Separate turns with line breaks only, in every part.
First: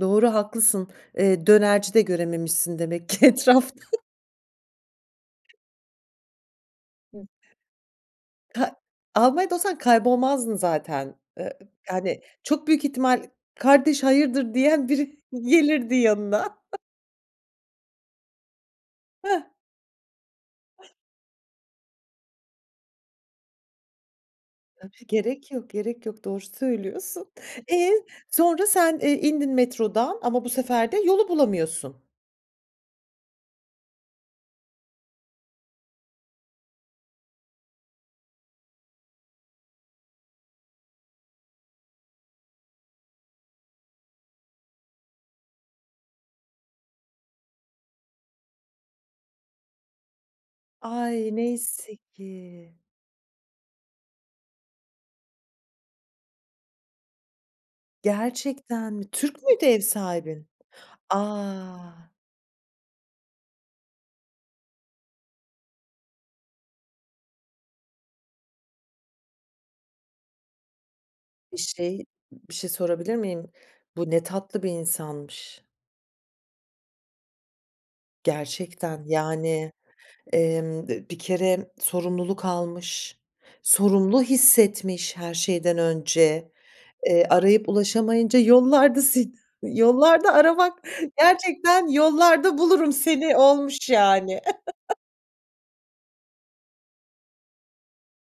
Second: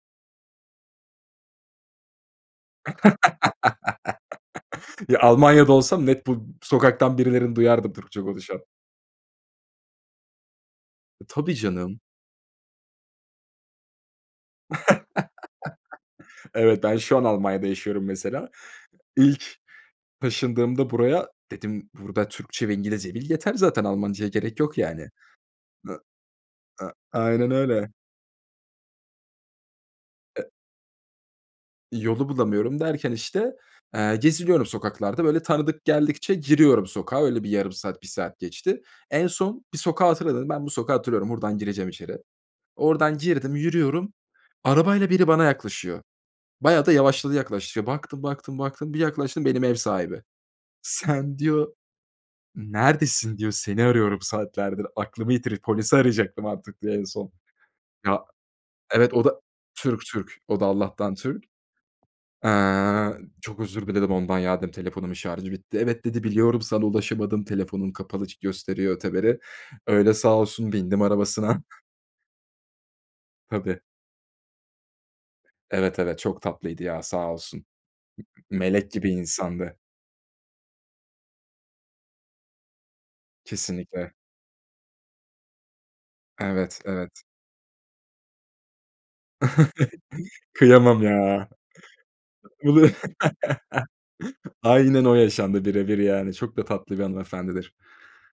Doğru, haklısın. Eee, dönerci de görememişsin demek ki etrafta.
Ya, Almanya'da olsam net bu sokaktan
[unintelligible]
birilerini duyardım Türkçe konuşan.
Ta Almanya'da olsan kaybolmazdın zaten,
E,
ııı,
tabii, canım!
yani, çok büyük ihtimal, "Kardeş, hayırdır?" diyen biri gelirdi yanına.
Evet, ben şu an Almanya'da yaşıyorum mesela.
Heh!
İlk taşındığımda buraya dedim, "Burada Türkçe ve İngilizce bil yeter zaten, Almanca'ya gerek yok
Tabii,
yani."
gerek yok.
A
Gerek yok, doğru
a
söylüyorsun.
aynen öyle!
E, sonra sen, eee, indin metrodan ama
E
bu sefer de yolu bulamıyorsun.
İ yolu bulamıyorum derken, işte, eee, geziniyorum sokaklarda, böyle, tanıdık geldikçe giriyorum sokağa öyle bir yarım saat 1 saat geçti. En son bir sokağı hatırladım. Dedim: "Ben bu sokağı hatırlıyorum, buradan gireceğim içeri." Oradan girdim, yürüyorum. Arabayla biri bana yaklaşıyor. Bayağı da yavaşladı, yaklaş iş baktım, baktım, baktım. Bir yaklaştım, benim ev sahibi.
Ay!
"Sen" diyor,
Neyse ki.
"neredesin?" diyor. "Seni arıyorum saatlerdir. Aklımı yitiri Polisi arayacaktım artık." diyor en son. Ya
Gerçekten mi?
Evet, o da
Türk müydü, ev
Türk, Türk.
sahibin?
O da Allah'tan Türk.
A!
Eee, çok özür diledim ondan. "Ya!" dedim. "Telefonumun şarjı bitti." "Evet." dedi. "Biliyorum, sana ulaşamadım, telefonun kapalı ç gösteriyor." öteberi. Öyle sağ olsun bindim
Bir
arabasına.
şey, ı bir şey sorabilir miyim?
Tabii.
Bu ne tatlı bir insanmış.
Evet, evet. Çok tatlıydı ya, sağ olsun. I ı melek
Gerçekten,
gibi
yani,
insandı.
emm, d bir kere sorumluluk almış.
Kesinlikle!
Sorumlu hissetmiş, her şeyden önce,
Evet, evet!
eee, arayıp ulaşamayınca yollarda seni a Yollarda aramak
Kıyamam ya!
gerçekten, "Yollarda
Ulu
bulurum seni." olmuş, yani!
Aynen o yaşandı, birebir, yani, çok da tatlı bir hanımefendidir.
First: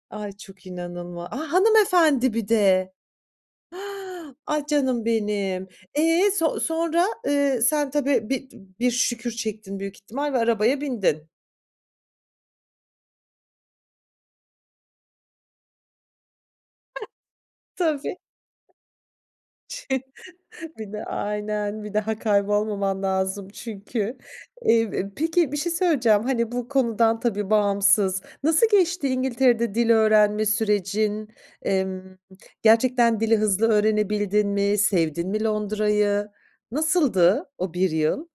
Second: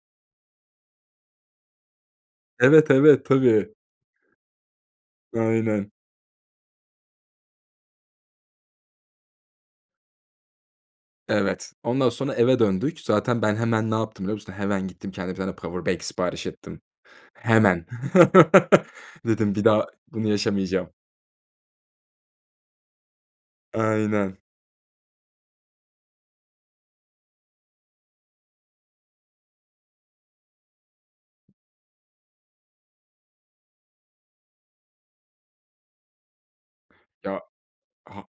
Ay, çok inanılma A! Hanımefendi, bir
Evet,
de!
evet! Tabii!
Ah, canım benim!
Aynen!
E, so sonra? Iıı, sen tabii, bi [unintelligible] bir şükür çektin büyük ihtimal ve arabaya bindin.
Evet, ondan sonra eve döndük. Zaten ben hemen ne yaptım, biliyor musun? Hemen gittim, kendime 1 tane powerbank sipariş ettim. Hemen!
Tabii!
Dedim: "Bir daha
Ç
bunu yaşamayacağım."
Bir de aynen! Bir daha kaybolmaman lazım çünkü.
Aynen!
Eee, e, peki bir şey söyleyeceğim, hani, bu konudan tabii, bağımsız. Nasıl geçti İngiltere'de dil öğrenme sürecin? Emm, gerçekten dili hızlı öğrenebildin mi? Sevdin mi Londra'yı?
Ya!
Nasıldı, o 1
Ha
yıl?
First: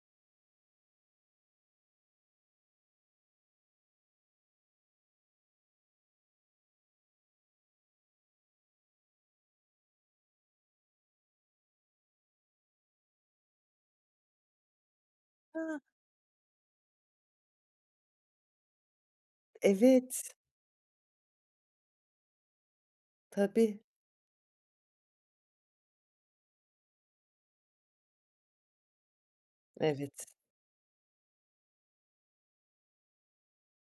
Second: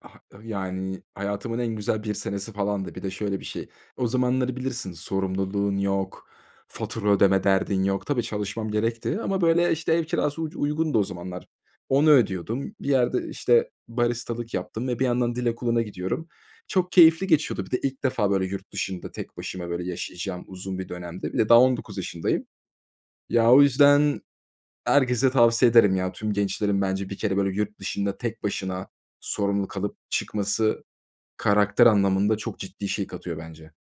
ha Ih yani, hayatımın en güzel 1 senesi falandı. Bir de şöyle bir şey, o zamanları bilirsin. Sorumluluğun yok, fatura ödeme derdin yok. Tabii, çalışmam gerekti ama, böyle, işte, ev kirası uc uygundu o zamanlar. Onu ödüyordum. Bir yerde, işte, baristalık yaptım ve bir yandan dil
He!
okuluna gidiyorum. Çok keyifli geçiyordu. Bir de ilk defa, böyle, yurt dışında tek başıma, böyle,
Evet!
yaşayacağım uzun bir dönemdi. Bir de daha 19 yaşındayım. Ya, o
Tabii.
yüzden herkese tavsiye ederim. Ya, tüm gençlerin bence 1 kere, böyle, yurt dışında tek başına sorumluluk alıp
Evet.
çıkması karakter anlamında çok ciddi şey katıyor bence.